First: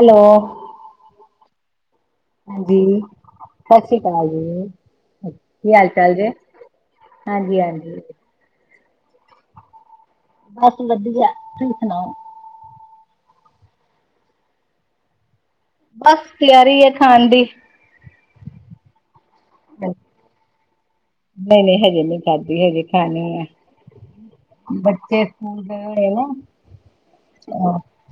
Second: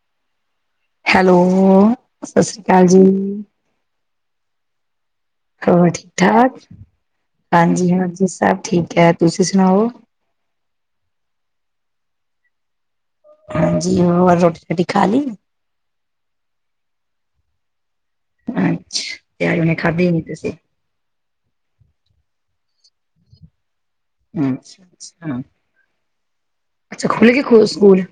Hello- hello- ਸਤਿ ਸ੍ਰੀ ਅਕਾਲ ਜੀ। ਹਾਂਜੀ ਸਤਿ ਸ੍ਰੀ ਅਕਾਲ ਜੀ- ਕੀ ਹੋਰ ਹਾਲ ਠੀਕ ਚਾਲ ਜੇ? ਠਾਕ ਹਾਂਜੀ ਹੋਰ ਜੀ ਸਭ ਠੀਕ ਹੈ। ਤੁਸੀਂ ਸੁਣਾਓ- ਬਸ ਵਧੀਆ ਤੁਸੀਂ ਸੁਣਾਓ। ਹਾਂਜੀ ਹੋਰ ਰੋਟੀ ਰੁਟੀ ਖਾਲੀ? ਬਸ ਤਿਆਰੀ ਐ ਖਾਣ ਦੀ। ਅੱਛ [unintelligible] ਖਾਦੀ ਨੀ ਤੁਸੀਂ ਨਈ-ਨਈ ਹਜੇ ਨੀ ਖਾਦੀ ਹਜੇ ਖਾਣੀ ਐ ਬੱਚੇ ਅੱਛਾ-ਅੱਛਾ, ਅੱਛਾ ਸਕੂਲ [unintelligible] ਸਕੂਲ ਗਏ ਨਾ ਅੱਛਾ ਖੁੱਲਗੇ ਖ ਸਕੂਲ?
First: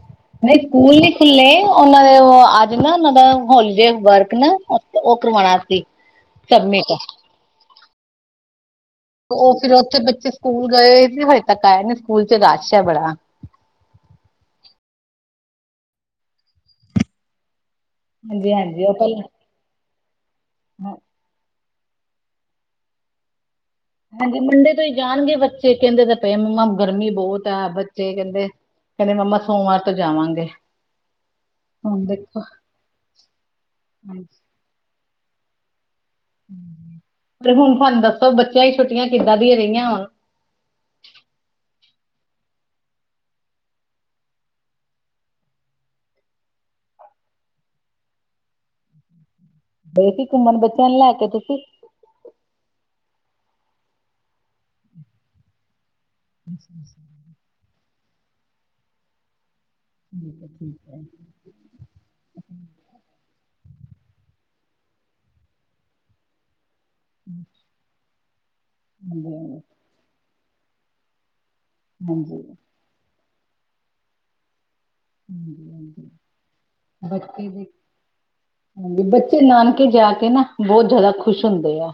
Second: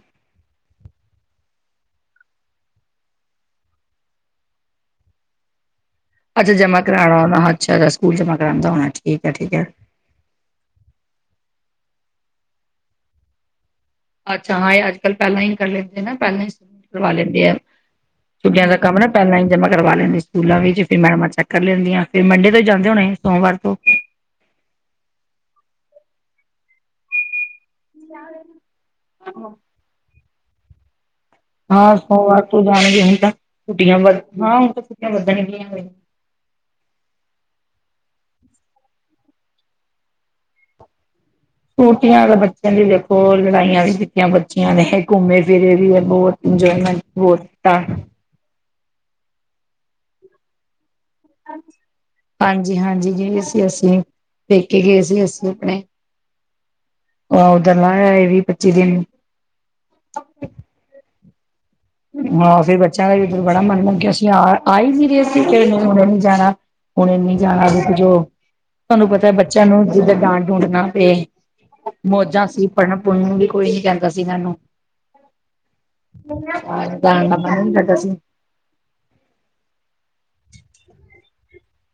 ਨਈ ਸਕੂਲ ਨੀ ਖੁੱਲੇ ਓਨਾਂ ਦੇ ਅੱਜ ਨਾ ਓਨਾਂ ਦਾ ਹੋਲੀਡੇ ਵਰਕ ਨਾ ਤੇ ਓ ਕਰਵਾਇਆ ਸੀ। ਅੱਜ ਜਮਾ ਸਬਮਿਟ। ਕਰਾਣਾ ਓਨਾ ਅੱਛਾ ਜਾ ਸਕੂਲ ਜਮਾ ਕਰਾਣ ਜਾਨਾ ਅੱਜ। ਤੇ ਓ ਫਿਰ ਉੱਥੇ ਬੱਚੇ ਸਕੂਲ ਗਏ ਸੀ ਹਜੇ ਤੱਕ ਆਏ ਨੀ ਸਕੂਲ ਚ ਰਸ਼ ਐ ਬੜਾ। ਅੱਛਾ ਹਾਂ ਏ ਅੱਜ ਕੱਲ੍ਹ ਪੈਲਾਂ ਈ ਕਰ ਲੈਂਦੇ ਨਾ ਪੈਲਾਂ ਹੀ ਸ ਕਰਵਾ ਲੈਂਦੇ ਐ। ਹਾਂਜੀ ਛੁਟੀਆਂ ਦਾ ਹਾਂਜੀ ਉਹ ਕੰਮ ਨਾ ਪਹਿਲਾਂ ਹੀ ਜਮਾਂ ਕਰਵਾ ਲੈਂਦੇ ਸਕੂਲਾਂ ਵਿਚ ਫਿਰ ਮੈਡਮਾਂ 'ਚ- ਕਰ ਲੈਂਦੀਆਂ ਫਿਰ ਮੰਡੇ ਤੋਂ ਹੀ ਜਾਂਦੇ ਹੋਣੇ ਸੋਮਵਾਰ ਤੋ ਹਾਂਜੀ ਮੰਡੇ ਤੋਂ ਹੀ ਜਾਣਗੇ ਬੱਚੇ ਕਹਿਦੇ ਤਾਂ ਪਏ ਮੰਮਾ ਗਰਮੀ ਬਹੁਤ ਘਰ ਬੱਚੇ ਕਹਿੰਦੇ ਕਹਿੰਦੇ ਮੰਮਾ ਸੋਮਵਾਰ ਤੋਂ ਜਾਵਾਂਗੇ ਹਾਂ ਹੁਣ ਸੋਮਵਾਰ ਦੇਖੋ ਤੋਂ ਜਾਣਗੇ ਹੁਣ ਤਾਂ ਛੁਟੀਆਂ ਵੱਧ ਹਾਂਜੀ ਹਾਂ ਹੁਣ ਤਾਂ ਛੁੱਟੀਆਂ ਵੱਧਣਗਈਆਂ ਹੋ ਤੇ ਹੁਣ ਤੁਹਾਨੂੰ ਦੱਸੋ ਬੱਚਿਆਂ ਹੀ ਛੁੱਟੀਆਂ ਕਿੱਦਾਂ ਦੀਆਂ ਰਹੀਆਂ ਹੁਣ ਛੁੱਟੀਆਂ ਤਾਂ ਬੱਚਿਆਂ ਦੀ ਦੇਖੋ ਲੜਾਈਆਂ ਵੀ ਕੀਤੀਆਂ ਬੱਚੀਆਂ ਨੇ ਇਹ ਘੁੰਮੇ ਫਿਰੇ ਵੀ ਹੈ। ਬਹੁਤ ਇੰਜੋਏਮੈਂਟ ਹੋਹੁ- ਗਏ ਸੀ ਘੁੰਮਣ ਬੱਚਿਆਂ ਨੂੰ ਲੈ ਕੇ ਤੁਸੀ ਹਾਂਜੀ ਹਾਂਜੀ ਗਏ ਸੀ ਅਸੀ ਪੇਕੇ ਗਏ ਸੀ ਅਸੀ ਆਪਣੇ ਅੱ [unintelligible] ਲਆ ਇਹ ਵੀਹ- ਪੱਚੀ ਦਿਨ। ਠੀਕ- ਠੀਕ ਹੈ। ਹਾਂ। ਫੇਰ ਬੱਚਿਆਂ ਦਾ ਵੀ ਉਧਰ ਬੜਾ ਮੰਨ ਲਗ ਗੇਸੀ ਅਸੀ ਆ- ਆ ਹੀ ਨੀ ਰਹੇ ਸੀ ਨੀ ਜਾਣਾ। ਹੁਣ ਇਨੀ ਜਾਣਾ ਰੁਕ ਜਾਓ। ਤੁਹਾਨੂੰ ਪਤਾ ਹਾਂਜੀ ਬੱਚਿਆਂ ਨੂੰ ਡਾਂ-ਡ ਡੂੰਡ ਨਾ ਪਏ। ਹਾਂਜੀ ਮੌਜਾਂ ਸੀ ਪੜਨ- ਪੁੜਨ ਵੀ ਕੋਈ ਨੀ ਕਹਿੰਦਾ ਸੀ ਇਹਨੂੰ। ਹੂ- ਹੂ ਜਾਣ ਦਾ ਬੱਚੇ ਮਨ ਦੇ। ਨੀ ਕਰਦਾ ਸੀ। ਹਾਂਜੀ। ਬੱਚੇ ਨਾਨਕੇ ਜਾ ਕੇ ਨਾ ਬਹੁਤ ਜ਼ਿਆਦਾ ਖੁਸ਼ ਹੁੰਦੇ ਆ।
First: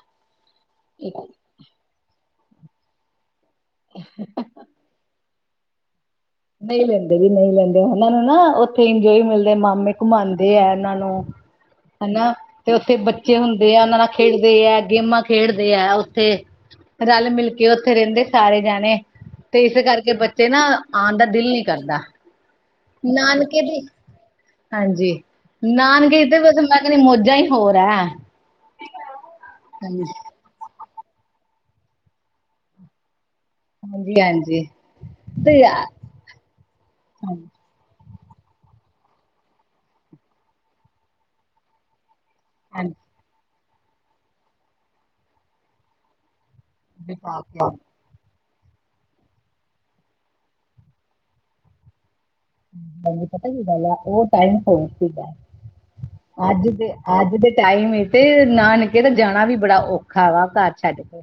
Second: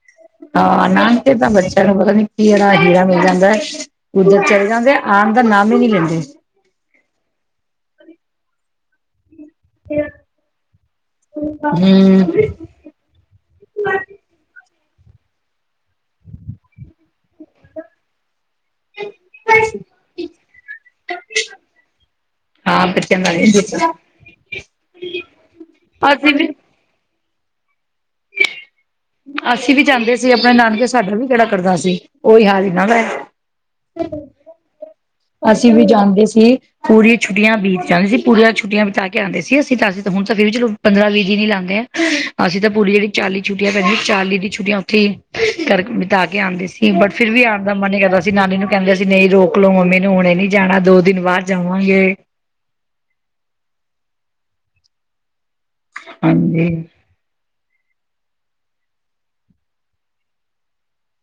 ਹਾਂ। ਇੱਕ ਨਾਨਕੇ ਤਾਂ ਬੱਚਿਆਂ ਨੂੰ ਪਤਾ ਨੀ ਕੀਹੜਾ ਹੀਰਾ ਮਿਲ ਜਾਂਦਾ। ਕੁਦਰ 'ਚ- ਕਹਿਦੇ ਆਉਣ ਦਾ ਨਾਮ ਹੀ ਨਹੀ ਲੈਦੇ। ਨਹੀ ਲੈਦੇ ਜੀ, ਨਹੀ ਲੈਂਦੇ। ਉਹਨਾਂ ਨੂੰ ਨਾ ਉਥੇ ਇੰਜੋਏ ਮਿਲ ਮਾਮੇ ਘੁਮਾਉਦੇ ਆ ਇਹਨਾਂ ਨੂੰ ਹਨਾ। ਹੂੰ ਤੇ ਉਥੇ ਬੱਚੇ ਹੁੰਦੇ ਆ ਉਹਨਾਂ ਨਾਲ ਖੇਡਦੇ ਹੈ। ਗੇਮਾਂ ਖੇਡਦੇ ਹੈ। ਉਥੇ ਰਲ- ਮਿਲ ਕੇ ਉਥੇ ਰਹਿੰਦੇ ਸਾਰੇ ਜਾਣੇ। ਤੇ ਇਸ ਕਰਕੇ ਬੱਚੇ ਨਾ ਆਉਣ ਦਾ ਦਿਲ ਨੀ ਕਰਦਾ। ਹਾਂ। ਬੱਚੇ ਮੈ ਕਿਹਾ ਨਾਨਕੇ ਸੁਤੇ ਦੀ ਹੈ। ਹਾਂਜੀ। ਨਾਨਕੇ ਤੇ ਮੈ ਕਿਹਾ, ਮੌਜਾਂ ਹੀ ਹੋਰ ਹੈ। ਅਸੀ ਵੀ ਹਾਂਜੀ ਜਾਦੇ ਸੀ ਆਪਣੇ ਨਾਨਕੇ ਸਾਡਾ ਵੀ ਕਿਹੜਾ ਕਰਦਾ ਸੀ। ਉਹੀ ਹਾਲ ਇਹਨਾਂ ਦਾ। ਹਾਂਜੀ- ਹਾਂਜੀ। ਤੇ ਅਸੀਂ ਵੀ ਯਾਰ ਜਾਂਦੇ ਸੀ। ਪੂਰੀਆਂ ਹਾਂਜੀ ਛੁੱਟੀਆਂ ਬੀਤ ਜਾਂਦੇ ਸੀ। ਪੂਰੀਆਂ ਛੱਟੀਆਂ ਬਿਤਾ ਕੇ ਆਉਂਦੇ ਸੀ ਅਸੀਂ ਤਾਂ ਅਸੀਂ ਹੁ ਤਾਂ ਫਿਰ ਵੀ ਚਲੋ ਪੰਦਰਾਂ- ਵੀਹ ਦਿਨ ਲਉਦੇ ਆ। ਅਸੀਂ ਤਾਂ ਪੂਰੀ ਹਾਂਜੀ ਜਿਹੜੀ ਚਾਲੀ ਛੁੱਟੀਆਂ ਪਹਦੀ। ਚਾਲੀ ਦੀ ਛੁੱਟੀਆਂ ਉੱਥੇ ਕਰ ਬਿਤਾ ਕੇ ਆਉਂਦੇ ਸੀ। ਬਟ ਫਿਰ ਵੀ ਆਉਣ ਦਾ ਮਨ ਹਾਂਜੀ ਹੀ ਕਰਦਾ ਸੀ ਨਾਨੀ ਨੂੰ ਕਹਿੰਦੇ ਅਸੀਂ ਨਹੀਂ ਰੋਕ ਲਓ ਮੰਮੀ ਨੂੰ। ਹੁਣੇ ਨੀ ਜਾਣਾ ਦੋ ਦਿਨ ਬਾਅਦ ਜਾਵਾਂਗੇ। ਪਤਾ ਕੀ ਗ ਉਹ ਟਾਈਮ ਹੋਰ ਸੀਗਾ। ਅੱਜ ਹਾਂਜੀ ਦੇ ਅੱਜ ਦੇ ਟਾਈਮ ਤੇ ਨਾਨਕੇ ਤਾਂ ਜਾਣਾ ਵੀ ਬੜਾ ਔਖਾ ਵਾ ਘਰ ਛੱਡ ਕੇ।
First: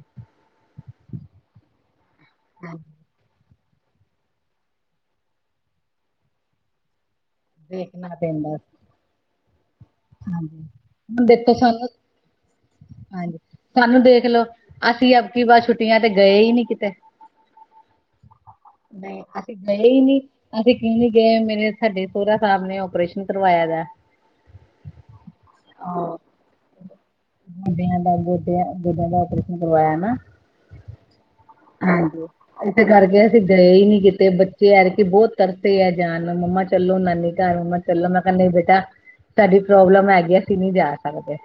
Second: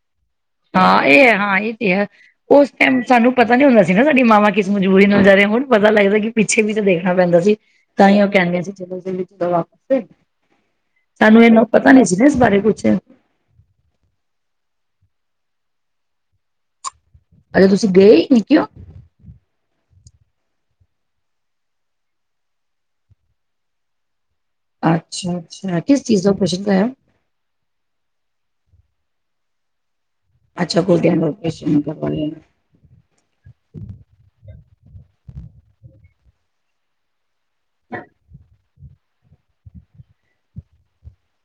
ਹਾਂ। ਇਹ ਹੈ ਹਾਂ ਇਹ ਤੇ ਹੈ। ਉਸ ਹਾਂਜੀ, ਟਾਈਮ ਸਾਨੂੰ ਪਤਾ ਨੀ ਹੁੰਦਾ ਸੀ ਨਾ ਸਾਡੀ ਮਾਵਾਂ ਕਿਸ ਮਜਬੂਰੀ ਨੂੰ ਜਾ ਰਿਹਾ ਹੁਣ ਪਤਾ ਲੱਗਦਾ ਕਿ ਪਿੱਛੇ ਵੀ ਤਾਂ ਦੇਖਣਾ ਪੈਂਦਾ ਸੀ। ਤਾਂ ਦੇਖਣਾ ਹੀ ਉਹ ਪੈਂਦਾ ਕਹਿੰਦੇਆਂ ਸੀ। ਜਦੋਂ- ਹਾਂਜੀ ਹੁਣ ਸਾਨੂੰ ਦੇਖੋ ਇਹਨਾ ਪਤਾ ਨ ਸੀ ਨ ਬਾਰੇ ਕੁਛ। ਹਾਂਜੀ ਸਾਨੂੰ ਦੇਖ ਲੋਓ। ਅਸੀ ਅਬਕੀ ਬਾਰ ਛੁੱਟੀਆਂ ਤੇ ਗਏ ਹੀ ਨੀ ਕਿਤੇ। ਅਜੇ ਤੁਸੀ ਗਏ ਹੀ ਨਹੀ ਹੋ। ਕਿਂਉ ਨਹੀ, ਅਸੀ ਗਏ ਹੀ ਨਹੀ। ਅਸੀ ਕਿਉ ਨੀ ਗਏ ਮੇਨਰੇ ਸਾਡੇ ਸੋਹਰਾ ਸਾਹਿਬ ਨੇ ਆਪਓਪਰੇਸ਼ਨ ਕਰਵਾਇਆ ਦਾ। ਅਛਾ- ਅਛਾ। ਕਿਸ ਚੀਜ਼ ਦਾ ਓਪਛਸ਼ਨ ਕਰਾਇਆ। ਬੁਡਿਆਂ ਦਾ ਗੋਡਿਆਂ, ਗੋਡਿਆਂ ਦਾ ਓਪਰੇਸ਼ਨ ਕਰਵਾਇਆ ਨਾ। ਅਛਾ। ਗੋਡਿਆਂ ਦਾ ਓਪਰੇਸ਼ਨ ਕਰਵਾਨਾ ਕਰਵਾ ਲੇ ਹਾਂਜੀ ਨੇ। ਇਸੇ ਕਰਕੇ ਅਸੀ ਗਏ ਹੀ ਨੀ ਕੀਤੇ ਬੱਚੇ ਐਕਤੀ ਬਹੁਤ ਤੜਪੇ ਹੈ ਜਾਣ ਨੂੰ ਮੰਮਾ ਚੱਲੋ ਨਾਨੀ ਮੈਂ ਚੱਲੋ, ਮੈਂ ਕਿਹਾ, ਨਹੀ ਬੇਟਾ ਸਾਡੀ ਪ੍ਰੋਬਲਮ ਹੈਗੀ। ਅਸੀ ਨਹੀ ਜਾ ਸਕਦੇ।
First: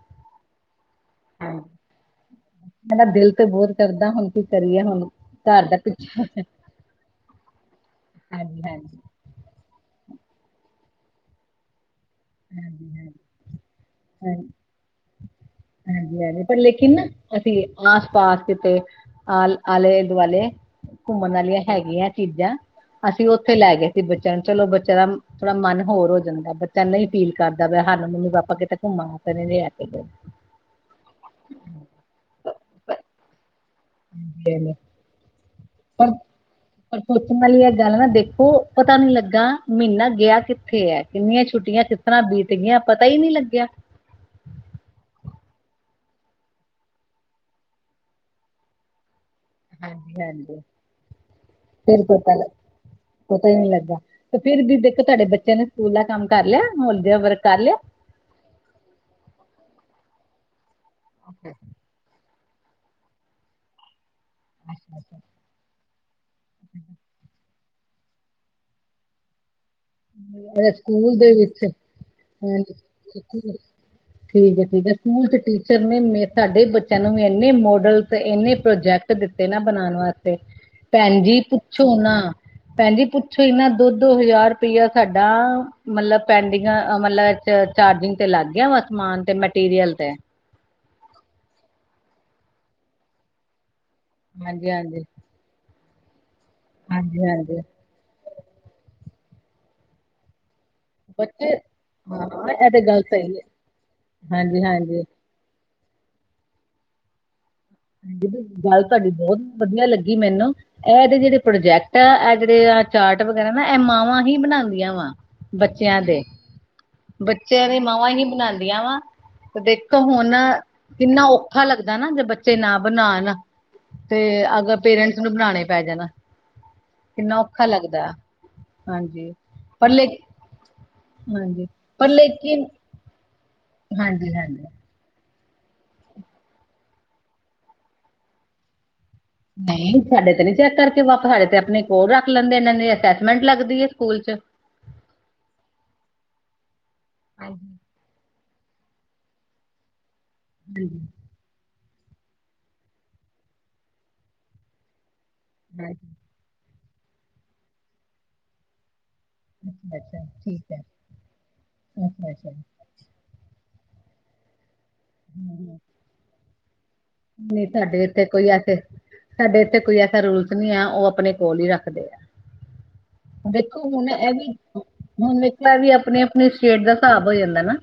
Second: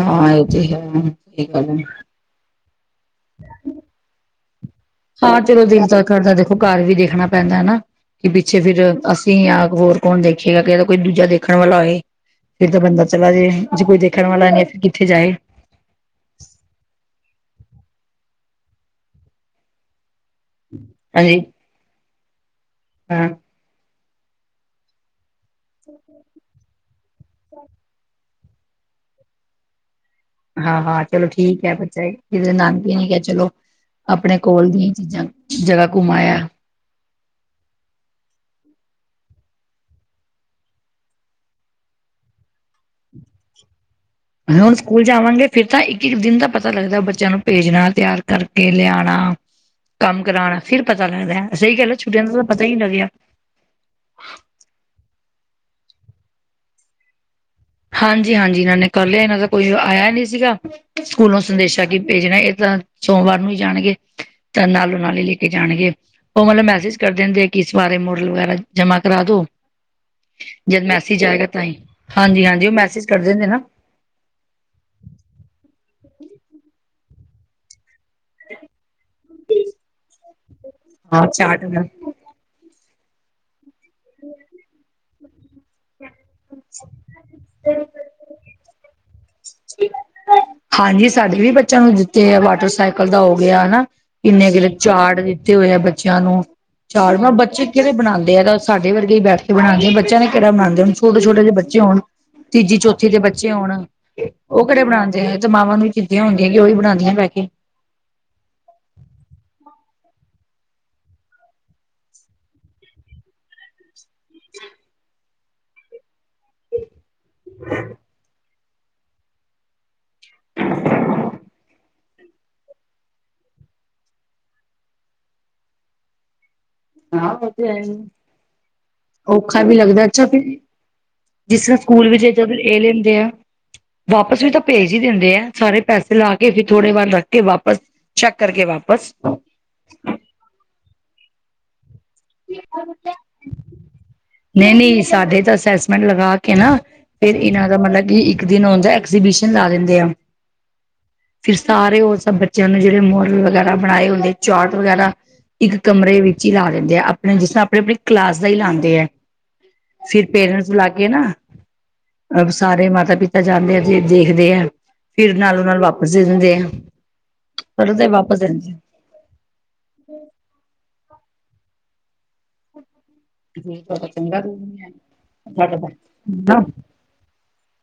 ਹਾਂ। ਇਹ ਤੇ ਹੈ। ਗੱਲ ਮੇਰਾ ਦਿਲ ਤੇ ਬਹੁਤ ਕਰਦਾ। ਹੁਣ ਕੀ ਕਰੀਏ ਹੁਣ। ਹਾਂ। ਚਲੋ, ਘਰ ਦਿਲ ਦਾ ਕਰਦਾ ਪਿੱਛਾ ਦੇਖੋ ਘਰ ਵੀ ਦੇਖਣਾ ਪੈਂਦਾ ਹਨਾ। ਕਿ ਪਿੱਛੇ ਹਾਂਜੀ ਫਿਰ ਅ ਹਾਂਜੀ ਤੁਸੀਂ ਆ ਹੋਰ ਕੌਣ ਦੇਖੀਏਗਾ ਕਿਦਾ ਕੋਈ ਦੂਜਾ ਦੇਖਣ ਵਾਲਾ ਹੋਏ। ਫਿਰ ਤਾਂ ਹਾਂਜੀ ਬੰਦਾ ਚਲਾ ਜੇੇ। ਕੋਈ ਦੇਖਣ ਹਾਂਜੀ ਵਾਲਾ ਨੀ ਫਿਰ ਕਿੱਥੇ ਜਾਏ। ਹਾਂਜੀ- ਹਾਂਜੀ ਪਰ ਲੇਕਿਨ ਅਸੀਂ ਆਸ- ਪਾਸ ਕਿਤੇ ਆਲ- ਆਲੇ ਦੁਆਲੇ ਘੁੰਮਣ ਹਾਂਜੀ ਵਾਲੀਆਂ ਹੈਗੀਆਂ ਚੀਜ਼ਾਂ। ਅਸੀਂ ਹਾਂ। ਉੱਥੇ ਲੈ ਗਏ ਸੀ ਬੱਚਿਆਂ ਨੂੰ। ਚਲੋ ਬੱਚਿਆਂ ਦਾ ਥੋੜਾ ਮਨ ਹੋਰ ਹੋ ਜਾਂਦਾ। ਬੱਚਿਆਂ ਨੂੰ ਹੀ ਅਪੀਲ ਕਰਦਾ ਪ ਸਾਨੂੰ ਮੰਮੀ -ਪਾਪਾ ਕਿਤੇ ਘੁੰਮਾ ਲੈ ਕੇ ਗਏ। ਹਾਂ- ਹਾਂ ਚਲੋ ਠੀਕ ਹੈ ਬੱਚਾ। ਕਿਸ ਨਨਦ ਵੀ ਨੀ ਕਿਹਾ ਚਲੋ ਆਪਣੇ ਕੋਲ ਦੀਆਂ ਚੀਜ਼ਾਂ ਜਗ੍ਹਾ ਪਰ ਘੁੰਮਾਇਆ। ਪਰ ਸੋਚਣ ਵਾਲੀ ਇਹ ਗੱਲ ਨਾ ਦੇਖੋ, ਪਤਾ ਨੀ ਲੱਗਾ ਮਹੀਨਾ ਗਿਆ ਕਿੱਥੇ ਹੈ। ਕਿੰਨੀਆਂ ਛੁੱਟੀਆਂ ਤਰ ਬੀਤ ਗਈ ਪਤਾ ਹੀ ਨਹੀਂ ਲੱਗਿਆ। [unintelligible] ਹੁਣ ਸਕੂਲ ਜਾਵਾਂਗੇ ਫੇਿਰ ਤਾਂ ਇੱਕ ਇੱਕ ਦਿਨ ਦਾ ਪਤਾ ਲੱਗਦਾ ਬੱਚਿਆਂ ਨੂੰ ਭੇਜਣਾ ਤਿਆਰ ਕਰਕੇ ਲਿਆਣਾ। ਹਾਂਜੀ ਕੰਮ ਕਰਾਣਾ ਹਾਂਜੀ ਫ਼ਿਰ ਪਤਾ ਲੱਗਦਾ ਸਹੀ ਗਲ ਆ ਛੁੱਟੀਆਂ ਦਾ ਤਾਂ ਪਤਾ ਹੀ ਨੀ ਲੱਗਿਆ। ਪਤਾ ਹੀ ਨੀ ਲੱਗਾ ਤੇ ਫਿਰ ਵੀ ਦੇਖੋ ਤੁਹਾਡੇ ਬੱਚਿਆਂ ਨੇ ਸਕੂਲ ਦਾ ਕੰਮ ਕਰ ਲਿਆ ਹੋਲੀਡੇ ਹੋਮਵਰਕ ਕਰ ਲਿਆ। ਹਾਂਜੀ ਹਾਂਜੀ ਇਹਨਾਂ ਨੇ ਕਰ ਲਿਆ ਇਹਨਾਂ ਦਾ ਕੋਈ ਆਇਆ ਨਹੀਂ ਸੀਗਾ। ਸਕੂਲੋਂ ਸੰਦੇਸ਼ਾਂ ਕੀ ਭੇਜਣਾ ਇਹ ਤਾਂ। ਸੋਮਵਾਰ ਨੂੰ ਹੀ ਜਾਣਗੇ ਤਾਂ ਨਾਲੋਂ ਨਾਲ ਹੀ ਲੈ ਕੇ ਜਾਣਗੇ ਉਹ ਮਤਲਬ ਮੈਸੇਜ ਕਰਦੇ ਨੇ। ਕਿਸ ਬਾਰੇ ਮੋਡਲ ਵਗੈਰਾ ਜਮ੍ਹਾਂ ਕਰਾ ਦੋ। ਲਿਆ ਜਦ ਮੈਸੀ ਸਕੂਲ ਦੇ ਜਾਏਗਾ ਵਿੱਚ ਤਾਂ ਹੀ ਹਾਂਜੀ ਹਾਂਜੀ। ਠੀਕ ਉਹ ਹੈ ਮੈਸੇਜ ਕਰ ਦਿੰਦੇ ਨਾ ਠੀਕ ਹੈ ਸਕੂਲ ਚ ਟੀਚਰ ਨੇ ਮੇ ਸਾਡੇੇ ਬਚ ਤੈਨੂੰ ਵੀ ਇੰਨੇ ਮੋਡਲ ਤੇ ਇੰਨੇ ਪ੍ਰੋਜੈਕਟ ਦਿੱਤੇ ਨਾ ਬਨਾਣ ਵਾਸਤੇ ਭੈਨ ਹਾਂ ਜੀ ਚਾਰਟ ਵਗੈਰਾ ਪੁੱਛੋ ਨਾ। ਭੈਨ ਜੀ ਪੁੱਛੋ ਹੀ ਨਾ ਦੁੱਧ ਹਜ਼ਾਰ ਰੁਪਇਆ ਸਾਡਾ ਮਤਲਬ ਪੈਂਡਿੰਗ ਮਤਲਬ ਚਾਰਜਿੰਗ ਤੇ ਲੱਗ ਗਿਆ ਵਾ ਸਮਾਨ ਤੇ ਮੈਟੀਰੀਅਲ ਤੇ। ਹਾਂਜੀ ਸਾਡੇ ਵੀ ਬੱਚਿਆਂ ਨੂੰ ਦਿੱਤੇ ਆ ਵਾਟਰਸਾਈਕਲ ਦਾ ਹੋ ਗਿਆ ਨਾ। ਕਿੰਨੇ ਕਿੰਨੇ ਹਾਂਜੀ ਹਾਂਜੀ ਚਾਟ ਦਿੱਤੇ ਹੋਏ ਆ ਬੱਚਿਆਂ ਨੂੰ ਚਾਟ ਹਾਂਜੀ ਮ ਹਾਂਜੀ ਬੱਚੇ ਕਿਹੜੇ ਬਣਾਦੇ ਆ ਦਸ। ਸਾਡੇ ਵਰਗੇ ਹੀ ਬੈਠ ਕੇ ਬਣਾਦੇ ਆ ਬੱਚਿਆਂ ਨੇ ਕਿਹੜਾ ਬਣਾਦੇ ਹੁ ਛੋਟੇ ਛੋਟੇ ਜਹੇ ਬੱਚੇ ਹੋਣ। ਹਾਂ ਇਹ ਤੀਜੀ ਤੇ ਗੱਲ ਚੌਥੀ ਦੇ ਸਹੀ ਹੈ ਬੱਚੇ ਹੋਣ ਹਾਂਜੀ ਉਹ ਕਿੜੇ ਹਾਂਜੀ ਬਣਾਦੇ ਹੈ ਇਹ ਤੇ ਮਾਵਾਂ ਨੂੰ ਵੀ ਜੇ ਹੁੰਦੀਆਂ ਉਹ ਹੀ ਬਣਾਦੀਆਂ ਬਹਿ ਕੇ। ਗੱਲ ਤੁਹਾਡੀ ਬਹੁਤ ਵਧੀਆ ਲੱਗੀ ਮੈਨੂੰ। ਇਹ ਏਦੇ ਜਿਹੜੇ ਪ੍ਰੋਜੈਕਟ ਆ ਇਹ ਜਿਹੜੇ ਚਾਰਟ ਵਗੈਰਾ ਨਾ ਇਹ ਮਾਵਾਂ ਹੀ ਬਣਾਦੀਆਂ ਵਾ। ਬੱਚਿਆਂ ਦੇ ਬੱਚਿਆਂ ਦੀ ਮਾਵਾਂ ਹੀ ਬਣਾਦੀਆਂ ਵਾ। ਦੇਖੋ ਹੁਨ ਕਿੰਨਾ ਔਖਾ ਲੱਗਦਾ ਨਾ ਜੇ ਬੱਚ ਤੇ ਨਾ ਬਨਾਣ ਤੇ ਅਗਰ ਪੇਰੈਂਟਸ ਨੂੰ ਬਨਾਣੇ ਪੈ ਜਾਣ। ਕਿੰਨਾ ਔਖਾ ਲੱਗਦਾ ਹਾਂਜੀ ਔਖਾ ਵੀ ਪਰ ਲੱਗਦਾ ਲੇ ਅੱਛਾ ਫ। ਜਿਸ ਹਾਂਜੀ ਤਰ੍ਹਾਂ ਸਕੂਲ ਪਰ ਵੀ ਜੇ ਜਬ ਲੇਕਿਨ ਇਹ ਲੈਂਦੇ ਆ ਹਾਂਜੀ ਵਾਪਸ ਵੀ ਤਾਂ ਹਾਂਜੀ ਭੇਜ ਭੇਜ ਹੀ ਦਿੰਦੇ ਆ ਸਾਰੇ ਪੈਸੇ ਲਾ ਕੇ ਫੇਰ ਥੋੜੇ ਵਾਰ ਰੱਖ ਕੇ ਵਾਪਸ ਚੈੱਕ ਕਰਕੇ ਵਾਪਸ। ਨਹੀਂ ਸਾਡੇ ਤੇ ਨੀ ਚੈੱਕ ਕਰਕੇ ਵਾਪਸ ਸਾਡੇ ਤੇ ਆਪਣੇ ਕੋਲ ਰੱਖ ਲੈਂਦੇ ਇਹਨਾਂ ਦੀ ਅਸੈਸਮੈਂਟ ਲੱਗਦੀ ਏ ਸਕੂਲ ਚ। ਨਹੀਂ ਨਹੀਂ ਸਾਡੇ ਤਾਂ ਅਸੈਸਮੈਂਟ ਲਗਾ ਕੇ ਨਾ ਫੇਿਰ ਇਹਨਾਂ ਦਾ ਹਾਂਜੀ ਮਤਲਬ ਕਿ ਇੱਕ ਦਿਨ ਹੋਂਦਾ ਐਕਜੀਬਿਸ਼ਨ ਲਾ ਦਿੰਦੇ ਆ। ਹਾਂਜੀ। [unintelligible] ਫਿਰ ਸਾਰੇ ਉਹ ਸਭ ਬੱਚਿਆਂ ਨੂੰ ਜਿਹੜੇ ਮੋਡਲ ਵਗੈਰਾ ਬਣਾਏ ਹੁੰਦੇ ਚਾਰਟ ਵਗੈਰਾ। ਇੱਕ ਕਮਰੇ ਵਿੱਚ ਹੀ ਲਾ ਦਿੰਦੇ ਆ, ਆਪਣੇ ਜਿਸ ਤਰ੍ਹਾਂ ਆਪਣੇ-ਆਪਣੀ ਕਲਾਸ ਦਾ ਹੀ ਲਾਂਦੇ ਏ। ਅੱਛਾ-ਅੱਛਾ ਫਿਰ ਪੇਰੈਂਟਸ ਠੀਕ ਐ, ਬੁਲਾਕੇ ਨਾ ਅਹ, ਅੱਛਾ-ਅੱਛਾ ਹੂੰ, ਸਾਰੇ ਮਾਤਾ ਪਿਤਾ। ਜਾਂਦੇ ਆ ਫਿਰ ਦੇਖਦੇ ਆ, ਫਿਰ ਨਾਲੋਂ ਨਾਲ ਵਾਪਿਸ ਦੇ ਦਿੰਦੇ ਆ। ਨਹੀਂ ਪਰ ਸਾਡੇ ਤੇ ਇੱਥੇ, ਵਾਪਸ ਕੋਈ ਦਿੰਦੇ ਐਸੇ। ਸਾਡੇ ਇੱਥੇ ਕੋਈ ਐਸਾ ਰੂਲਸ ਨਹੀਂ ਹੈ। ਉਹ ਅਪਣੇ ਕੋਲ ਹੀ ਰੱਖਦੇ ਆ। ਦੇਖੋ ਤੁਹਾਡਾ ਹੁਣ ਏ ਚੰਗਾ ਵੀ ਹੁਣ ਦੇਖੋ ਇਹ ਵੀ ਅਪਨੀ-ਅਪਨੀ ਸਟੇਟ ਦਾ ਹਿਸਾਬ ਹੋ ਜਾਂਦਾ ਨਾ।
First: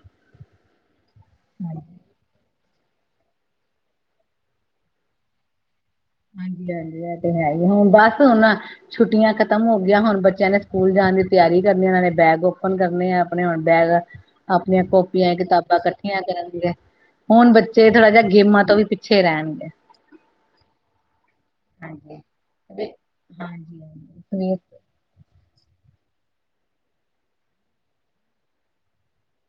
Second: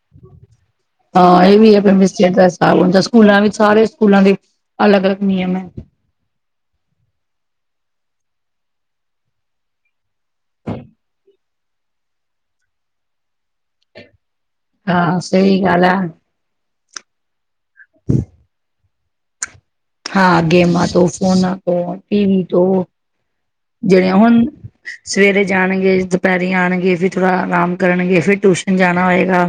ਹਾਂ ਇਹ ਵੀ ਆ, ਮਿੱਸ ਸਟੇਟਸ। [unintelligible] ਹਾ ਹੁੰਨ ਤਾਂ ਸਕੂਲਾਂ ਵਿੱਚ ਸਾਰੇ ਸਕੂਲਾਂ ਦੇ ਅਲੱਗ-ਅਲੱਗ ਨਿਯਮ ਏ। ਹਾਂਜੀ ਏ ਤੇ ਹੈ ਹੀ ਹੁਨ ਬਸ ਹੁਨ। ਛੁੱਟੀਆਂ ਖਤਮ ਹੋ ਗਈਆਂ ਹੁਣ ਬੱਚਿਆਂ ਨੇ ਸਕੂਲ ਜਾਣ ਦੀ ਤਿਆਰੀ ਕਰਨੀ ਨਾਲੇ ਬੈਗ ਓਪਨ ਕਰਨੇ ਆ। ਅਪਣੇ ਹੁਣ ਬੈਗ ਅਪਨੀਆਂ ਕੋਪੀਆਂ ਕਿਤਾਬਾਂ ਇਕੱਠੀਆਂ ਕਰਨਗੇ। ਹੁਣ ਬੱਚੇ ਥੋੜ੍ਹਾ ਜਿਹਾ ਗੇਮਾਂ ਤੋਂ ਵੀ ਪਿੱਛੇ ਰਹਿਣਗੇ। ਹਾਂ ਗੇਮਾਂ ਤੋਂ ਫੋਨਾਂ ਤੋਂ ਹਾਂਜੀ ਟੀ ਵੀ ਤੋਂ ਵੇ ਹਾਂਜੀ ਜਿਹੜੇ ਆ ਹਾਂਜੀ ਹੁਨ। ਸਵੇਰ ਸਵੇਰੇ ਜਾਣਗੇ, ਦੁਪਹਿਰੀ ਆਣਗੇ ਫਿਰ ਥੋੜਾ ਅਰਾਮ ਕਰਨਗੇ ਫੇਰ ਟਿਊਸ਼ਨ ਜਾਣਾ ਹੋਏਗਾ।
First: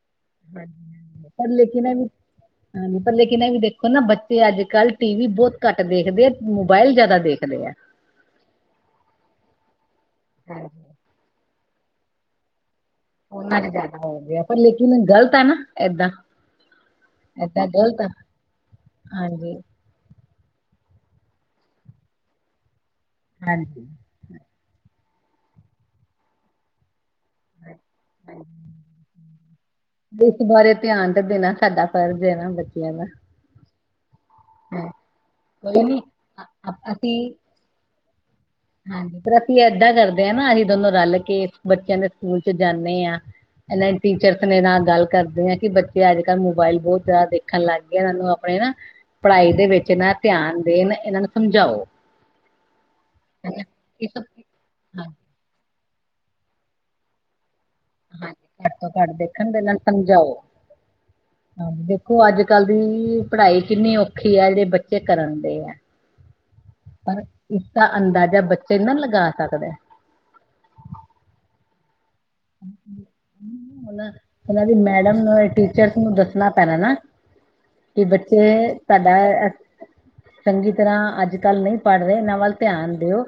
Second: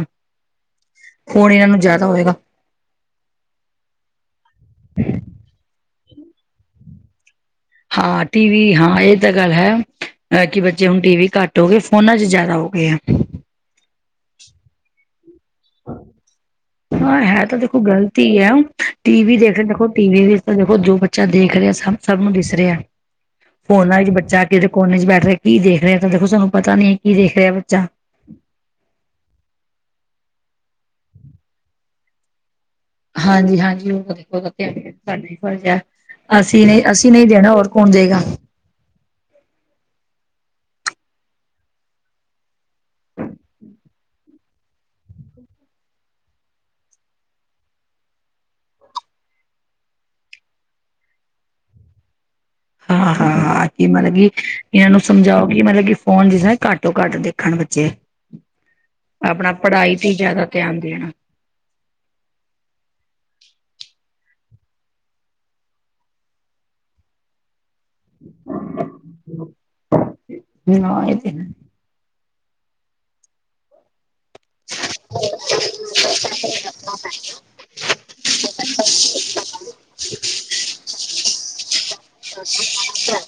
ਹਾਂਜੀ ਹਾਂਜੀ। ਪਰ ਹੋਣ ਇਹਨਾਂ ਨੂੰ ਲੇਕਿਨ ਇਹ ਜ਼ਿਆਦਾ ਵੀ ਹੋਏਗਾ। ਹਾਂਜੀ ਪਰ ਲੇਕਿਨ ਇਹ ਵੀ ਦੇਖੋ ਨਾ ਬੱਚੇ ਅੱਜ ਕੱਲ੍ਹ ਟੀ ਵੀ ਬਹੁਤ ਘੱਟ ਦੇਖਦੇ ਆ, ਮੋਬਾਇਲ ਜਿਆਦਾ ਦੇਖਦੇ ਆ। ਹਾਂ ਟੀ ਵੀ ਹਾਂ, ਇਹ ਤਾਂ ਗੱਲ ਹੈ ਅ ਕਿ ਬੱਚੇ। ਹਾਂਜੀ ਜੇ ਹੁਣ ਟੀ ਵੀ ਘੱਟ ਹੋ ਗਏ ਫੋਨਾ ਚ ਜ਼ਿਆਦਾ ਹੋ ਗਏ ਆ। ਫੋਨਾਂ ਚ ਜ਼ਿਆਦਾ ਹੋ ਗਿਆ ਪਰ ਲੇਕਿਨ ਗ਼ਲਤ ਆ ਨਾ। ਏਦਾਂ ਹਾਂ ਹੈ ਤਾਂ ਏਦਾਂ ਦੇਖੋ ਆ ਗ਼ਲਤ ਹੀ ਹੈ ਟੀ ਵੀ ਹਾਂਜੀ ਦੇਖਦੇ ਦੇਖੋ ਟੀ ਵੀ। ਦੇਖੋ ਜੋ ਬੱਚਾ ਦੇਖ ਰਿਹਾ ਸਭ ਨੂੰ ਦਿਸ ਰਿਹਾ ਹਾਂਜੀ ਫੋਨਾਂ ਵਿੱਚ ਬੱਚਾ। ਕਿ ਦੇ ਕੋਨੇ ਚ ਬੈਠ ਰਿਹਾ ਕੀ ਦੇਖ ਰਿਹਾ ਤਾਂ ਦੇਖੋ ਸਾਨੂੰ ਪਤਾ ਨੀ ਕੀ ਦੇਖ ਰਿਹਾ ਬੱਚਾ। ਹੈ ਲੋ। ਇਸ ਬਾਰੇ ਧਿਆਨ ਤੇ ਦੇਣਾ ਸਾਡਾ ਫਰਜ਼ ਹੈ ਨਾ ਬੱਚਿਆਂ ਦਾ। ਹਾਂਜੀ ਹਾਂਜੀ ਉਹ ਤਾ ਹਾਂ, ਸਾਡਾ ਹੀ ਫਰਜ਼ ਹੈ ਕੋਈ ਨੀ ਅਸੀਂ ਅ- ਨਹੀਂ ਅ- ਅਸੀਂ ਨਹੀਂ ਦੇਣਾ ਹੋਰ। ਕੌਣ ਜਏਗਾ। ਹਾਂਜੀ ਪਰ ਅਸੀਂ ਏਦਾਂ ਕਰਦੇ ਹਾਂ ਨਾ ਅਸੀਂ ਦੋਨੋਂ ਰਲ ਕੇ ਬੱਚਿਆਂ ਦੇ ਸਕੂਲ ਚ ਜਾਂਦੇ ਹਾਂ। ਇਹਨਾਂ ਟੀਚਰ ਦੇ ਨਾਲ ਗੱਲ ਕਰਦੇ ਆ ਕਿ ਬੱਚੇ ਅੱਜ ਕੱਲ੍ਹ ਮੋਬਾਇਲ ਬਹੁਤ ਜ਼ਿਆਦਾ ਦੇਖ। ਦੇਖਣ ਲੱਗ ਗਏ ਇਹਨਾਂ ਨੂੰ ਆਪਣੇ ਨਾ ਪੜ੍ਹਾਈ ਦੇ ਵਿੱਚ ਨਾ ਧਿਆਨ ਦੇਣ ਇਹਨਾਂ ਨੂੰ ਸਮਝਾਓ। ਹਾਂ ਹਾਂ ਹਨਾ ਹਾਂ ਕੀ ਇਹ ਸਭ ਮਰਗੀ। ਇਹਨਾਂ ਨੂੰ ਹਾਂਜੀ ਸਮਝਾਓ ਕਿ ਮਤਲਬ ਕਿ ਫੋਨ ਜ੍ਹਿਨਾਂ ਘਟੋ ਘੱਟ ਦੇਖਣ ਬੱਚੇ। ਹਾਂਜੀ ਘੱਟ ਤੋਂ ਘੱਟ ਦੇਖਣ ਅਪਣਾ ਦੇ ਨਾਲ ਪੜ੍ਹਾਈ ਤੇ ਸਮਝਾਓ ਜਿਆਦਾ ਧਿਆਨ ਦੇਣਾ। ਹਾਂਜੀ ਦੇਖੋ ਅੱਜ ਕੱਲ੍ਹ ਦੀ ਪੜ੍ਹਾਈ ਕਿੰਨੀ ਔਖੀ ਹੈ ਜਿਹੜੇ ਬੱਚੇ ਕਰਨ ਦੇ ਹੈ। ਪਰ ਇਸਦਾ ਅੰਦਾਜ਼ਾ ਬੱਚੇ ਨਾ ਲਗਾ ਸਕਦੇ। ਹਮ ਇਹਏ। ਉਹ ਉਹਨਾਂ ਦੀ ਮੈਡਮ ਨੂੰ ਟੀਚਰਸ ਨੂੰ ਦੱਸਣਾ ਪੈਣਾ ਨਾ ਕਿ ਬੱਚੇ ਤੁਹਾਡਾ ਚੰਗੀ ਤਰ੍ਹਾਂ ਅੱਜ ਕੱਲ੍ਹ ਨਹੀਂ ਪੜ੍ਹ ਰਹੇ ਇਹਨਾਂ ਵੱਲ ਧਿਆਨ ਦਿਓ।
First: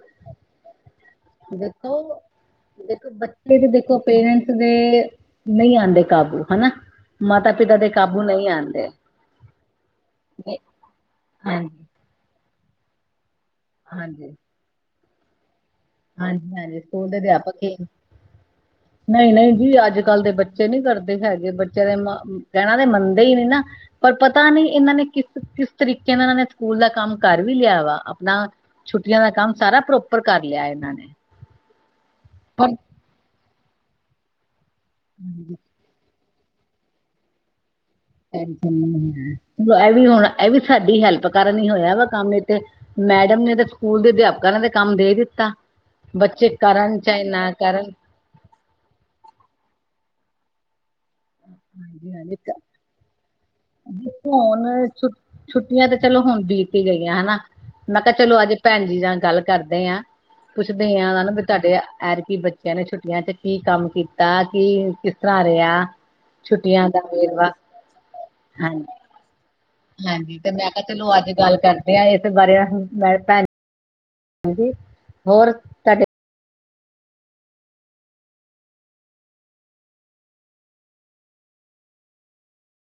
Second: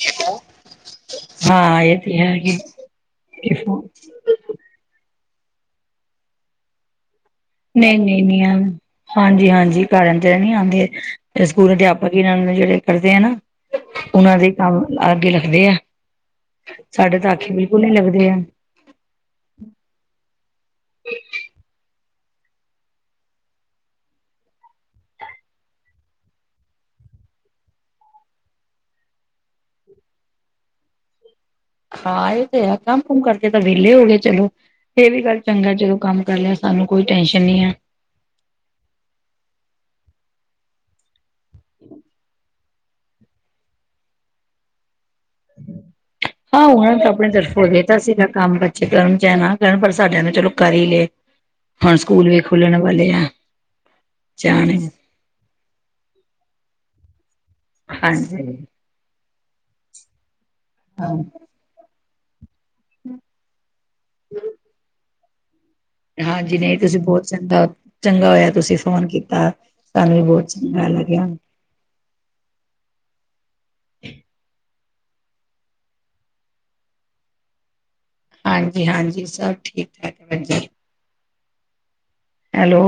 ਹਾਂ ਦੇਖੋ ਏਹ ਤੇ ਹੈਗੇ। ਦੇਖੋ ਬੱਚੇ ਵੀ ਦੇਖੋ ਪੇਰੈਂਟਸ ਦੇ ਨਹੀਂ ਆਂਦੇ ਕਾਬੂ ਹਨਾ ਮਾਤਾ। ਪਿਤਾ ਦੇ ਨਹੀਂ ਕਾਬੂ ਨਹੀਂ ਨਹੀਂ ਆਉਂਦੇ ਹਾਂਜੀ ਹਾਂਜੀ ਘਰਾਂ ਤੇ ਨੀ ਆਉਂਦੇ ਸਕੂਲ ਹਾਂਜੀ ਅਧਿਆਪਕ। ਭਗੀ ਜਿਹੜੇ ਕਰਦੇ ਆ ਨਾ ਹਾਂਜੀ ਉਹਨਾਂ ਦੇ ਕੰਮ ਅੱਗੇ ਲੱਖਦੇ ਆ। ਹਾਂਜੀ ਹਾਂਜੀ ਸਕੂਲ ਦੇ ਸਾਡੇ ਤਾਂ ਆਖੇ ਅਧਿਆਪਕ ਹੀ ਬਿਲਕੁਲ ਨੀ ਲੱਗਦੇ ਆ। ਨਹੀਂ ਨਹੀਂ ਜੀ ਅੱਜ ਕੱਲ ਦੇ ਬੱਚੇ ਨੀ ਕਰਦੇ ਹੈਗੇ ਬੱਚਿਆਂ ਦੇ ਕਹਿਣਾ ਦੇ ਮੰਨਦੇ ਹੀ ਨੀ ਨਾ ਪਰ ਪਤਾ ਨਹੀਂ ਇਹਨਾਂ ਨੇ ਕਿਸ ਕਿਸ ਤਰੀਕੇ ਨਾਲ ਇਹਨਾਂ ਨੇ ਸਕੂਲ ਦਾ ਕੰਮ ਕਰ ਵੀ ਲਿਆ ਵਾ ਆਪਣਾ। ਛੁੱਟੀਆਂ ਦਾ ਕੰਮ ਸਾਰਾ ਪ੍ਰੋਪਰ ਕਰ ਲਿਆ ਇਹਨਾਂ ਨੇ। ਹਾਂ ਇਹ ਤੇ ਹੈ ਪਰ ਕੰਮ ਕੁੁੰਮ ਕਰਕੇ ਤਾਂ ਵਿਹਲੇ ਹੋ ਗਏ ਚਲੋ ਇਹ ਵੀ ਗੱਲ ਚੰਗਾ ਜਦੋ ਕੰਮ। ਕਰੱਲਿਆ ਸਾਨੂੰ ਕੋਈ ਟੈਨਸ਼ਨ ਨੀ ਹੈ। ਇਹ ਵੀ ਹੁਣ ਇਹ ਵੀ ਸਾਡੀ ਹੈਲਪ ਕਾਰਨ ਹੋਇਆ ਵਾ ਕੰਮ ਐਥੇ। ਮੈਡਮ ਨੇ ਤਾਂ ਸਕੂਲ ਦੇ ਅਧਿਆਪਕਾਂ ਨੇ ਤਾਂ ਕੰਮ ਦੇ ਦਿੱਤਾ। ਬੱਚੇ ਹਾਂ ਉਹਣ ਕਰਨ ਤਾਂ ਚਾਹੇ ਆਪਣੇ ਨਾ ਤਰਫੋਂ ਕਰਨ ਦੇਤਾ ਸੀਗਾ ਕੰਮ ਬ। ਕਰਨ ਚ ਨਾ ਕਰਨ ਪਰ ਸਾਡਿਆਂ ਨਨੇ ਚਲੋ ਕਰ ਹੀ ਲਏ। ਹੁਣ ਸਕੂਲ ਹਾਂਜੀ ਵੀ ਖੁੱਲਣ ਵਾਲੇ ਆ ਹਾਂਜੀ ਫੋਣ ਜਾਣੇ ਛੁੱਟੀਆਂ ਤਾਂ ਚਲੋ ਹੁਣ ਬੀਤੀ ਹੀ ਗਈਆਂ ਹਨਾ। ਮੈਂ ਕਿਹਾ ਚਲੋ ਅੱਜ ਹਾਂਜੀ ਭੈਣ ਜੀ ਨਾਲ ਗੱਲ ਕਰਦੇ ਆ। ਪੁੱਛਦੇ ਆ ਹਾਂ ਵੀ ਤੁਹਾਡੇ ਐਰਕੀ ਬੱਚਿਆਂ ਨੇ ਛੁੱਟੀਆਂ ਚ ਕੀ ਕੰਮ ਕੀਤਾ ਕੀ। ਰਿਆ ਹਾਂਜੀ ਨਹੀਂ ਤੁਸੀਂ ਬਹੁਤ ਚੰਗਾ ਚੰਗਾ ਹੋਇਆ ਤੁਸੀਂ ਹਾਂਜੀ ਫੋਨ ਕੀਤਾ। ਸਾਨੂੰ ਵੀ ਹਾਂਜੀ ਬਹੁਤ ਤੇ ਮੈਂ ਕਿਹਾ ਚੰਗਾ ਚਲੋ ਲੱਗਿਆ ਅੱਜ ਗੱਲ ਕਰਦੇ ਹਾਂ ਇਸ ਬਾਰੇ ਮੈਂ ਭੈਣ। ਹਾਂਜੀ ਹੋਰ ਤੁਹਾਡੇ ਹਾਂਜੀ ਹਾਂਜੀ ਸਭ ਠੀਕ ਠਾਕ ਹੈ ਭੈਣਜੀ। ਹੈਲੋ।